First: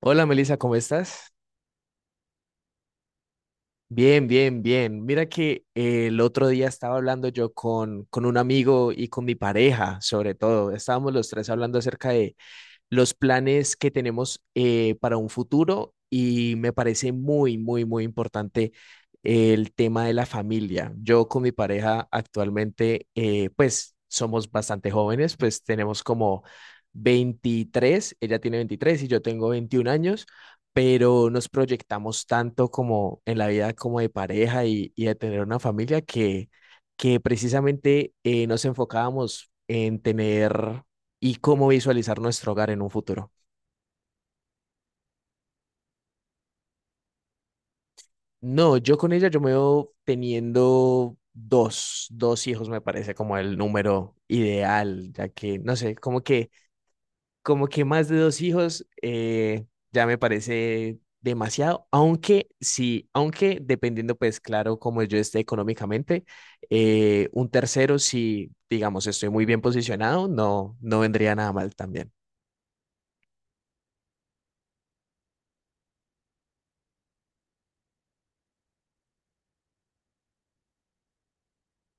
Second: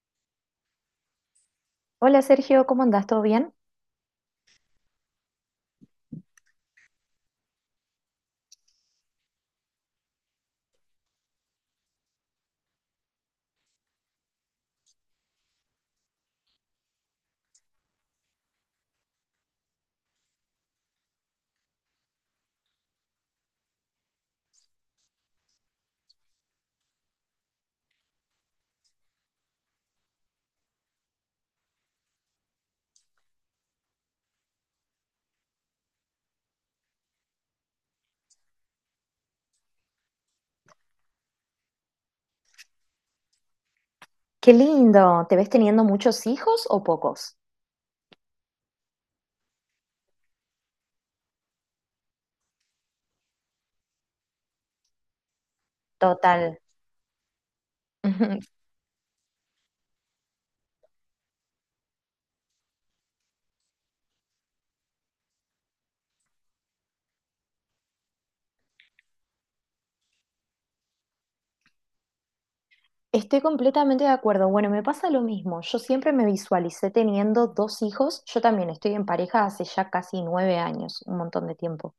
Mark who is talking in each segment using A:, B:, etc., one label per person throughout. A: Hola Melissa, ¿cómo estás?
B: Hola Sergio, ¿cómo andás? ¿Todo bien?
A: Bien, bien, bien. Mira que el otro día estaba hablando yo con un amigo y con mi pareja, sobre todo. Estábamos los tres hablando acerca los planes que tenemos, para un futuro, y me parece muy, muy, muy importante el tema de la familia. Yo con mi pareja actualmente, pues somos bastante jóvenes. Pues tenemos como 23, ella tiene 23 y yo tengo 21 años, pero nos proyectamos tanto como en la vida, como de pareja, y de tener una familia, que precisamente, nos enfocábamos en tener y cómo visualizar nuestro hogar en un futuro.
B: Qué lindo. ¿Te ves teniendo muchos hijos o pocos?
A: No, yo con ella yo me veo teniendo dos hijos, me parece como el número ideal, ya que, no sé, como que,
B: Total.
A: como que más de dos
B: Ujú.
A: hijos, ya me parece demasiado. Aunque sí, aunque dependiendo, pues claro, como yo esté económicamente, un tercero, si digamos estoy muy bien posicionado, no, no vendría nada mal también.
B: Estoy completamente de acuerdo. Bueno, me pasa lo mismo. Yo siempre me visualicé teniendo dos hijos. Yo también estoy en pareja hace ya casi 9 años, un montón de tiempo.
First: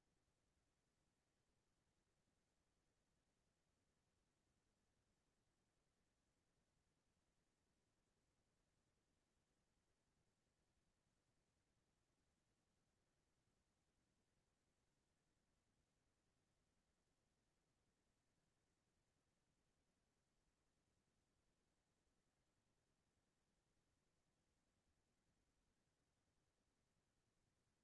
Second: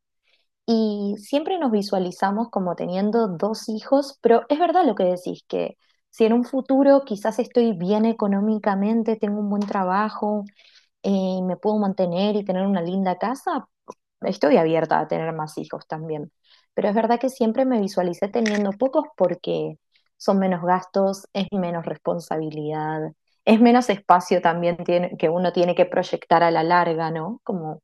B: Y siempre nos visualizamos como teniendo dos hijos, pero es verdad lo que decís, que si en un futuro quizás estoy bien económicamente, tengo un buen trabajo, me puedo mantener y tener una linda casa, estoy abierta a tener más hijos también, pero es verdad que siempre me visualicé teniendo pocos porque son menos gastos, es menos responsabilidad, es menos espacio también tiene, que uno tiene que proyectar a la larga, ¿no? Como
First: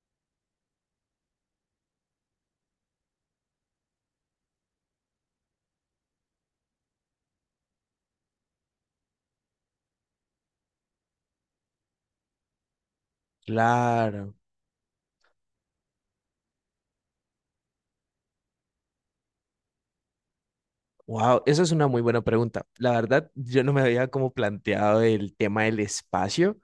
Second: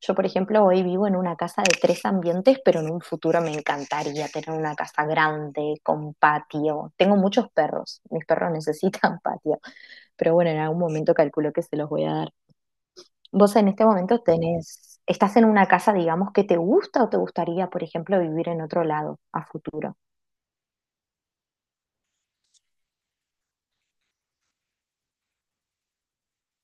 B: yo, por ejemplo, hoy vivo en una casa de tres ambientes, pero en un futuro me encantaría tener una casa grande, con patio. Tengo muchos perros, mis perros necesitan patio, pero bueno, en algún momento calculo que se los voy a dar. Vos en este momento
A: Claro.
B: tenés, estás en una casa, digamos, que te gusta o te gustaría, por ejemplo, vivir en otro lado a futuro.
A: Wow, eso es una muy buena pregunta. La verdad, yo no me había como planteado el tema del espacio.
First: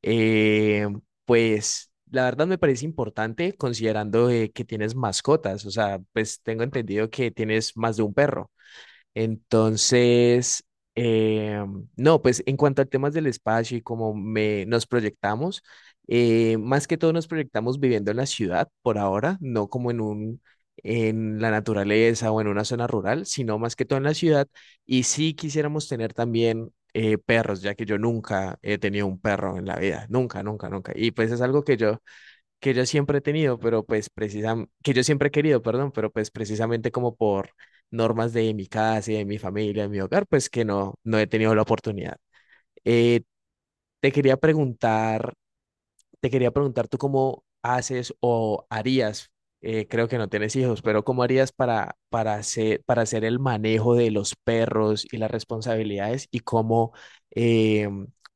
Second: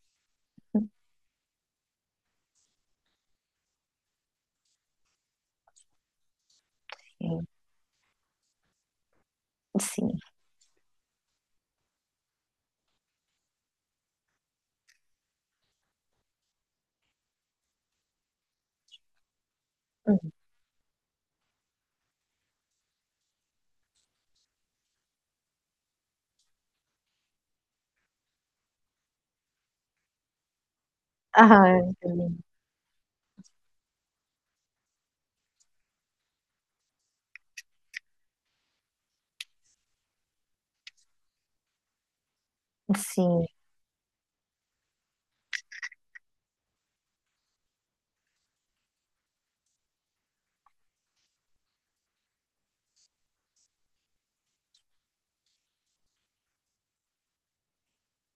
A: Eh, pues la verdad me parece importante, considerando, que tienes mascotas. O sea, pues tengo entendido
B: Sí,
A: que tienes más de un perro.
B: sí.
A: Entonces, eh, no, pues en cuanto a temas del espacio y nos proyectamos, más que todo nos proyectamos viviendo en la ciudad por ahora, no como en en la naturaleza o en una zona rural, sino más que todo en la ciudad. Y sí quisiéramos tener también, perros, ya que yo nunca he tenido un perro en la vida, nunca, nunca, nunca. Y pues es algo que
B: Ah,
A: yo
B: qué bien.
A: que yo siempre he tenido, pero pues precisamente, que yo siempre he querido, perdón, pero pues precisamente como por normas de mi casa y de mi familia, de mi hogar, pues que no he tenido la oportunidad. Eh,
B: Sí,
A: te quería preguntar te quería preguntar tú cómo haces o harías, creo que no tienes hijos, pero cómo harías para, para hacer el manejo de los perros y las responsabilidades y eh,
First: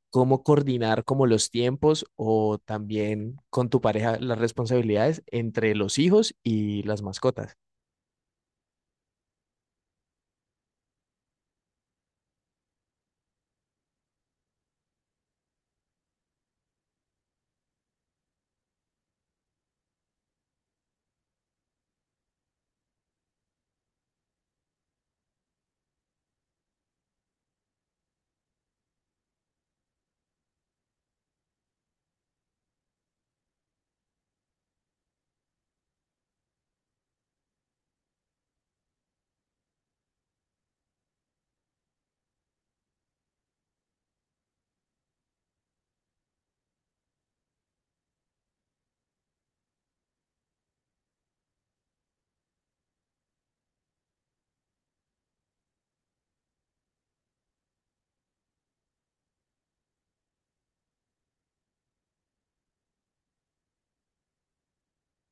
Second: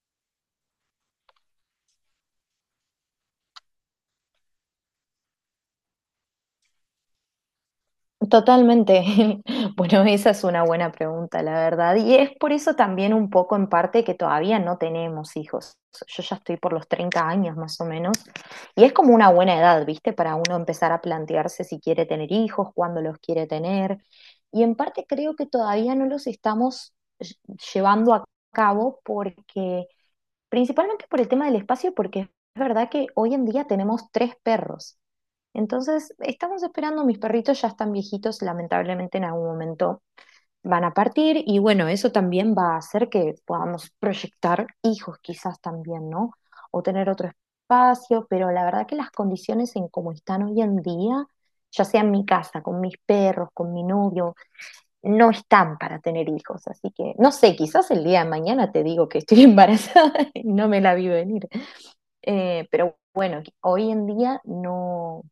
A: cómo coordinar como los tiempos, o también con tu pareja, las responsabilidades entre los hijos y las mascotas.
B: totalmente. Bueno, esa es una buena pregunta, la verdad. Y es por eso también un poco en parte que todavía no tenemos hijos. Yo ya estoy por los 30 años más o menos. Y es como una buena edad, ¿viste? Para uno empezar a plantearse si quiere tener hijos, cuándo los quiere tener. Y en parte creo que todavía no los estamos llevando a cabo porque, principalmente por el tema del espacio, porque es verdad que hoy en día tenemos tres perros. Entonces, estamos esperando, mis perritos ya están viejitos, lamentablemente en algún momento van a partir y bueno, eso también va a hacer que podamos proyectar hijos quizás también, ¿no? O tener otro espacio, pero la verdad que las condiciones en cómo están hoy en día, ya sea en mi casa, con mis perros, con mi novio, no están para tener hijos, así que no sé, quizás el día de mañana te digo que estoy embarazada y no me la vi venir. Pero bueno, hoy en día no,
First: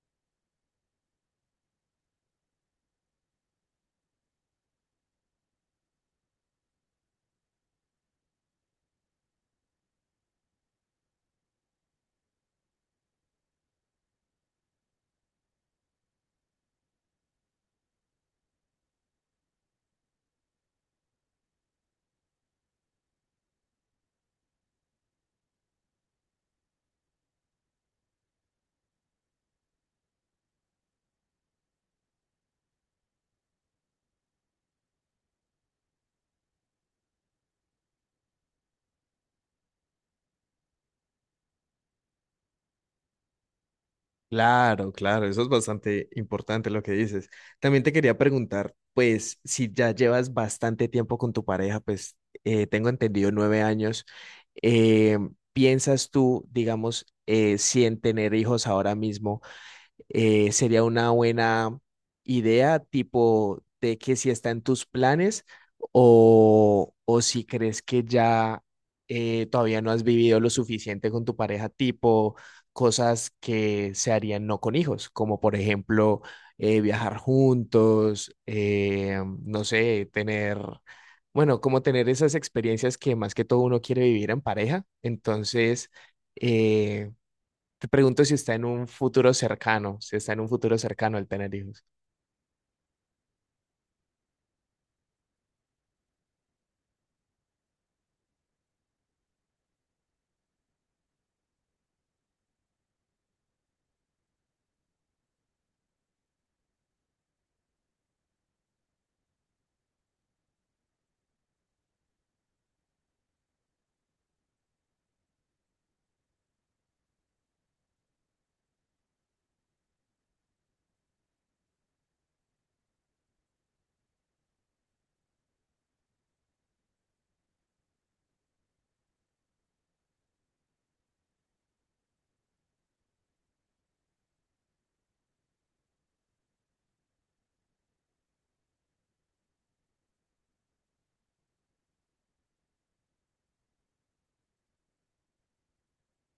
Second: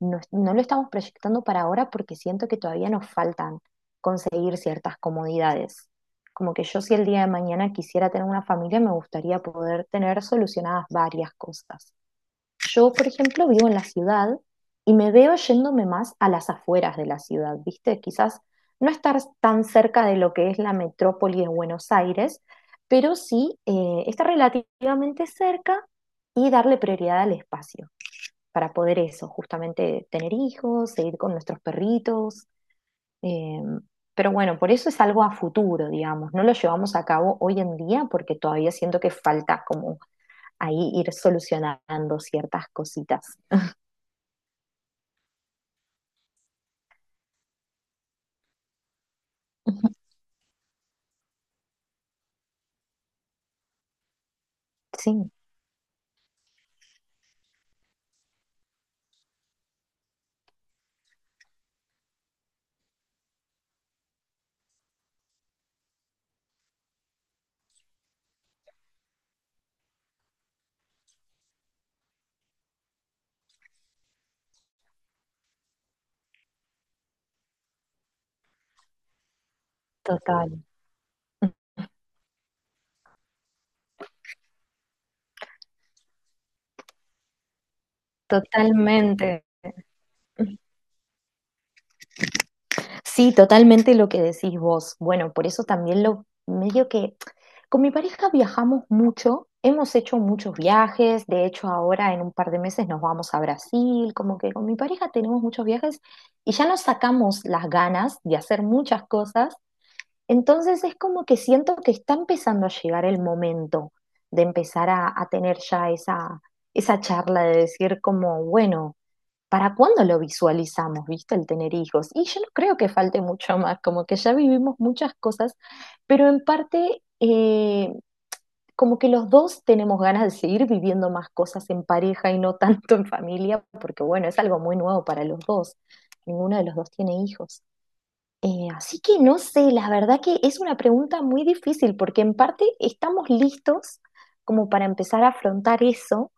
B: no, no lo estamos proyectando para ahora porque siento que todavía nos faltan conseguir ciertas comodidades. Como que yo si el día de mañana quisiera tener una familia, me gustaría poder tener solucionadas varias cosas. Yo, por ejemplo, vivo en la ciudad y me veo yéndome más a las afueras de la ciudad, ¿viste? Quizás no estar tan cerca de lo que es la metrópoli de Buenos Aires, pero sí estar relativamente cerca y darle prioridad al espacio para poder eso, justamente tener hijos, seguir con nuestros perritos. eh, pero bueno, por eso es algo a futuro, digamos, no lo llevamos a cabo hoy en día porque todavía siento que falta como ahí ir solucionando ciertas cositas.
A: Claro, claro, eso es bastante importante lo que dices. También te quería preguntar, pues, si ya llevas bastante tiempo con tu pareja, pues, tengo entendido 9 años. eh,
B: Sí,
A: ¿Piensas tú, digamos, si en tener hijos ahora mismo, sería una buena idea, tipo de que si está en tus planes, o si crees que ya, todavía no has vivido lo suficiente con tu pareja, tipo cosas que se harían no con hijos, como por ejemplo, viajar juntos, no sé, tener?
B: total.
A: Bueno, como tener esas experiencias que más que todo uno quiere vivir en pareja. Entonces, eh, te pregunto si está en un
B: Totalmente,
A: futuro cercano, si está en un futuro cercano el tener hijos.
B: sí, totalmente lo que decís vos. Bueno, por eso también lo medio que. Con mi pareja viajamos mucho, hemos hecho muchos viajes, de hecho ahora en un par de meses nos vamos a Brasil, como que con mi pareja tenemos muchos viajes y ya nos sacamos las ganas de hacer muchas cosas, entonces es como que siento que está empezando a llegar el momento de empezar a tener ya esa charla de decir como, bueno, ¿para cuándo lo visualizamos, viste, el tener hijos? Y yo no creo que falte mucho más, como que ya vivimos muchas cosas, pero en parte, como que los dos tenemos ganas de seguir viviendo más cosas en pareja y no tanto en familia, porque bueno, es algo muy nuevo para los dos. Ninguno de los dos tiene hijos. Así que no sé, la verdad que es una pregunta muy difícil, porque en parte estamos listos como para empezar a afrontar eso,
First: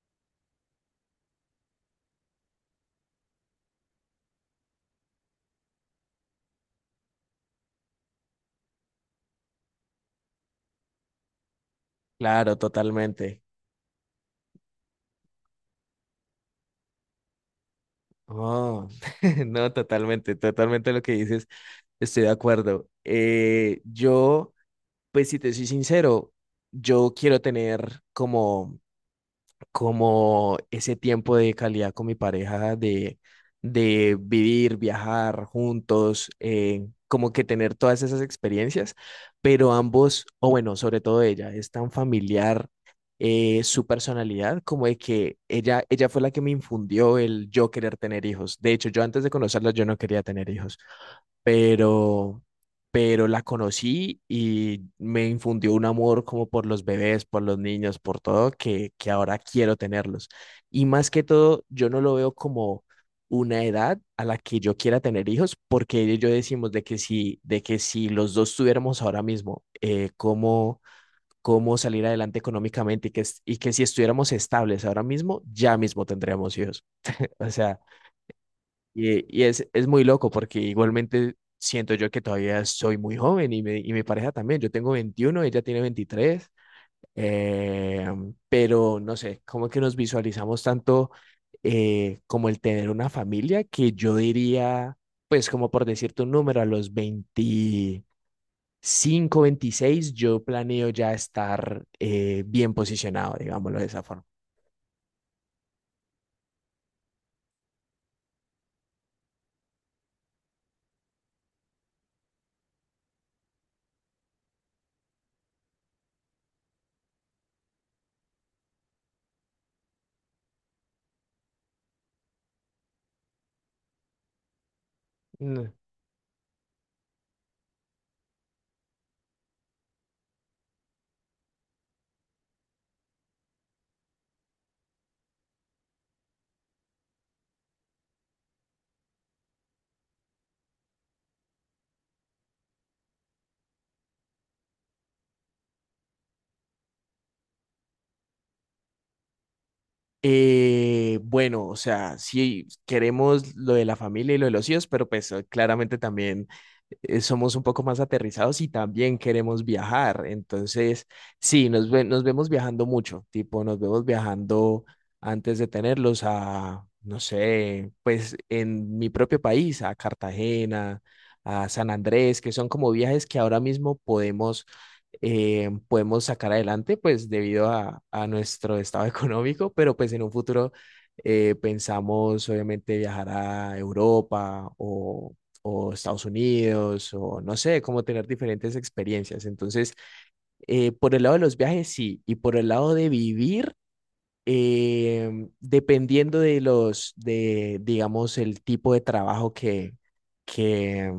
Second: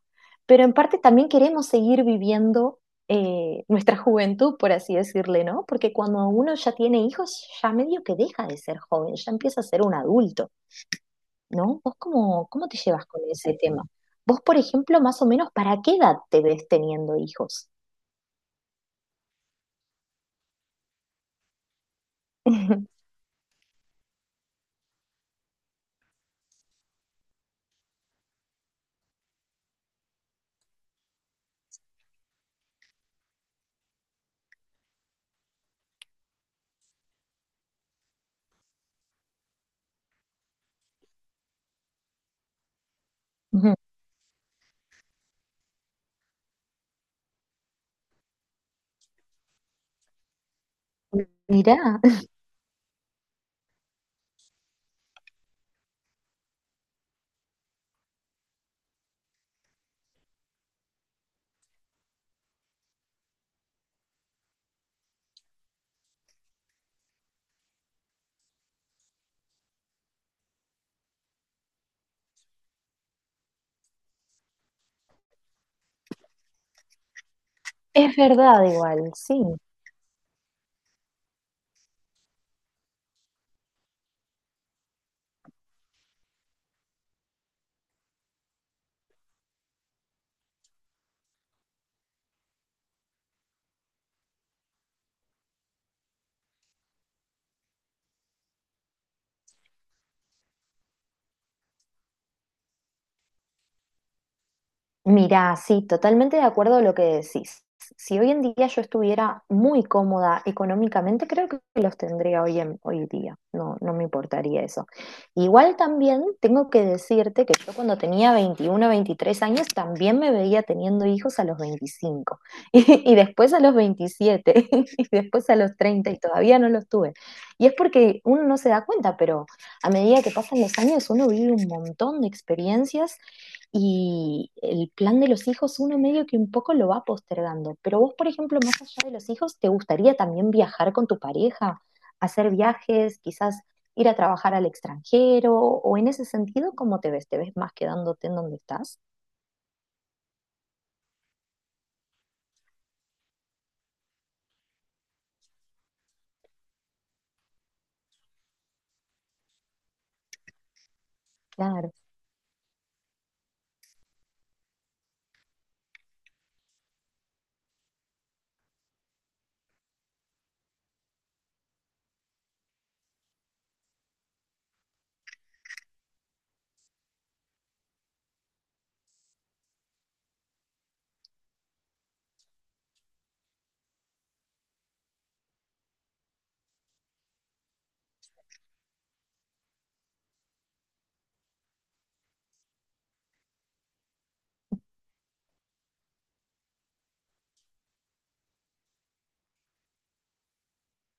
B: pero en parte también queremos seguir viviendo nuestra juventud, por así decirle, ¿no? Porque cuando uno ya tiene hijos, ya medio que deja de ser joven, ya empieza a ser un adulto. ¿No? ¿Vos cómo,
A: Claro,
B: cómo te llevas con
A: totalmente.
B: ese tema? Vos, por ejemplo, más o menos, ¿para qué edad te ves teniendo hijos?
A: Oh, no, totalmente, totalmente lo que dices, estoy de acuerdo. Yo, pues si te soy sincero, yo quiero tener como ese tiempo de calidad con mi pareja, de vivir, viajar juntos, como que tener todas esas experiencias, pero ambos, o bueno, sobre todo ella, es tan familiar,
B: Ujú.
A: su personalidad, como de que ella fue la que me infundió el yo querer tener hijos. De hecho, yo antes de conocerla, yo no quería tener hijos,
B: Mirá,
A: pero, pero la conocí y me infundió un amor como por los bebés, por los niños, por todo, que ahora quiero tenerlos. Y más que todo, yo no lo veo como una edad a la que yo quiera tener hijos, porque ella y yo decimos de que si los dos tuviéramos ahora mismo, cómo salir adelante económicamente, y que si estuviéramos estables ahora mismo, ya mismo tendríamos hijos. O sea,
B: es verdad igual,
A: y,
B: sí.
A: y es, muy loco, porque igualmente siento yo que todavía soy muy joven, y mi pareja también. Yo tengo 21, ella tiene veintitrés, eh, pero no sé, como que nos visualizamos tanto, como el tener una familia, que yo diría, pues como por decirte un número, a los 25, 26, yo planeo ya estar, bien posicionado, digámoslo de esa forma.
B: Mirá, sí, totalmente de acuerdo a lo que decís. Si hoy en día yo estuviera muy cómoda económicamente, creo que los tendría hoy en hoy día. No, no me importaría eso. Igual también tengo que decirte que yo cuando tenía 21, 23 años también me veía teniendo hijos a los 25 y después a los 27 y después a
A: Mm.
B: los 30 y todavía no los tuve. Y es porque uno no se da cuenta, pero a medida que pasan los años uno vive un montón de experiencias y el plan de los hijos, uno medio que un poco lo va postergando. Pero vos, por ejemplo, más allá de los hijos, ¿te gustaría también viajar con tu pareja? ¿Hacer viajes? Quizás ir a trabajar al extranjero o en ese sentido, ¿cómo te ves? ¿Te ves más quedándote en donde estás?
A: Bueno, o sea, sí queremos lo de la familia y lo de los hijos, pero pues, claramente también, somos un poco más aterrizados y también queremos viajar. Entonces, sí,
B: Claro.
A: nos vemos viajando mucho, tipo, nos vemos viajando antes de tenerlos, no sé, pues en mi propio país, a Cartagena, a San Andrés, que son como viajes que ahora mismo podemos sacar adelante, pues debido a nuestro estado económico, pero pues en un futuro, pensamos obviamente viajar a Europa, o Estados Unidos, o no sé, como tener diferentes experiencias. Entonces, por el lado de los viajes, sí, y por el lado de vivir. Dependiendo de digamos, el tipo de trabajo que,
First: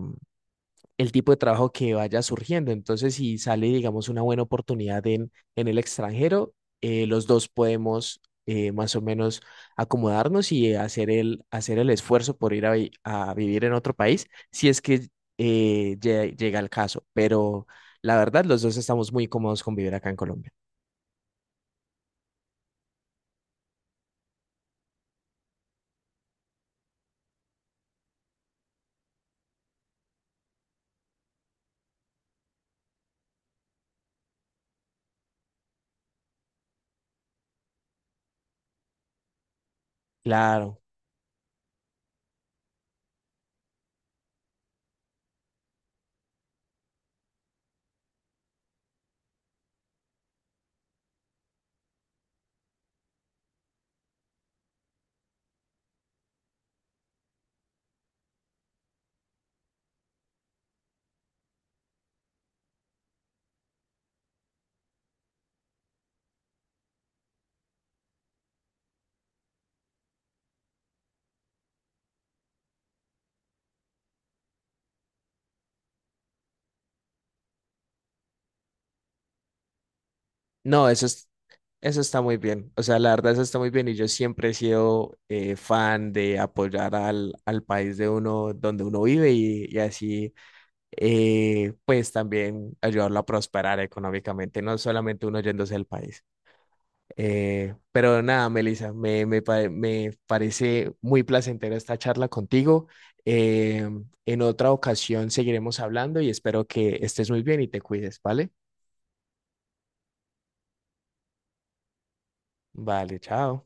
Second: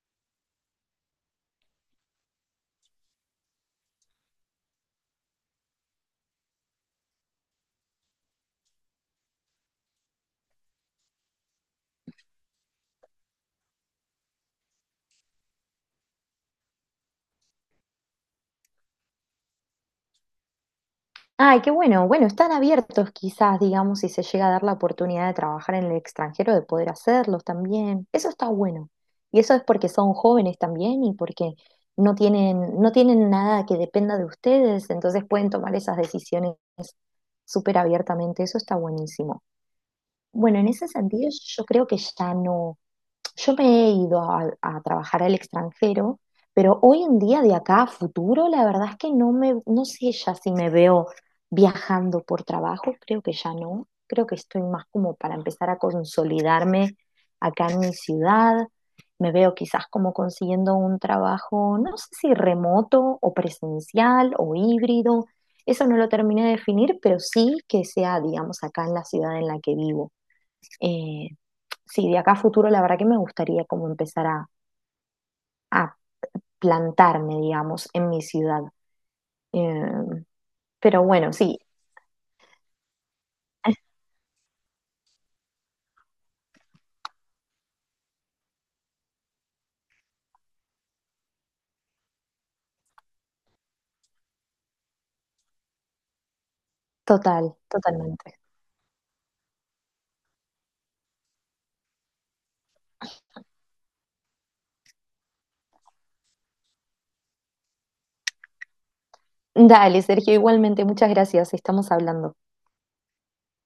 A: que vaya surgiendo. Entonces, si sale, digamos, una buena oportunidad en el extranjero, los dos podemos, más o menos acomodarnos, y hacer el esfuerzo por ir a vivir en otro país, si es que, llega el caso. Pero la verdad, los dos estamos muy cómodos con vivir acá en Colombia.
B: Ay, qué bueno. Bueno, están abiertos quizás, digamos, si se llega a dar la oportunidad de trabajar en el extranjero, de poder hacerlos también. Eso está bueno. Y eso es porque son jóvenes también y porque no tienen nada que dependa de ustedes, entonces pueden tomar esas decisiones súper abiertamente. Eso está buenísimo. Bueno, en
A: Claro.
B: ese sentido yo creo que ya no. Yo me he ido a trabajar al extranjero, pero hoy en día, de acá a futuro, la verdad es que no sé ya si me veo viajando por trabajo, creo que ya no. Creo que estoy más como para empezar a consolidarme acá en mi ciudad. Me veo quizás como consiguiendo un trabajo, no sé si remoto o presencial o híbrido. Eso no lo terminé de definir, pero sí que sea, digamos, acá en la ciudad en la que vivo. Eh, sí, de acá a futuro la verdad que me gustaría como empezar a plantarme, digamos, en mi ciudad. Eh,
A: No,
B: pero bueno, sí,
A: eso está muy bien. O sea, la verdad, eso está muy bien. Y yo siempre he sido, fan de apoyar al país de uno, donde uno vive, y así, pues también ayudarlo a prosperar económicamente, no solamente uno yéndose del país.
B: total,
A: Pero
B: totalmente.
A: nada, Melissa, me parece muy placentera esta charla contigo. Eh, en otra ocasión seguiremos hablando, y espero que estés muy bien y te cuides, ¿vale?
B: Dale, Sergio, igualmente, muchas gracias, estamos hablando.
A: Vale, chao.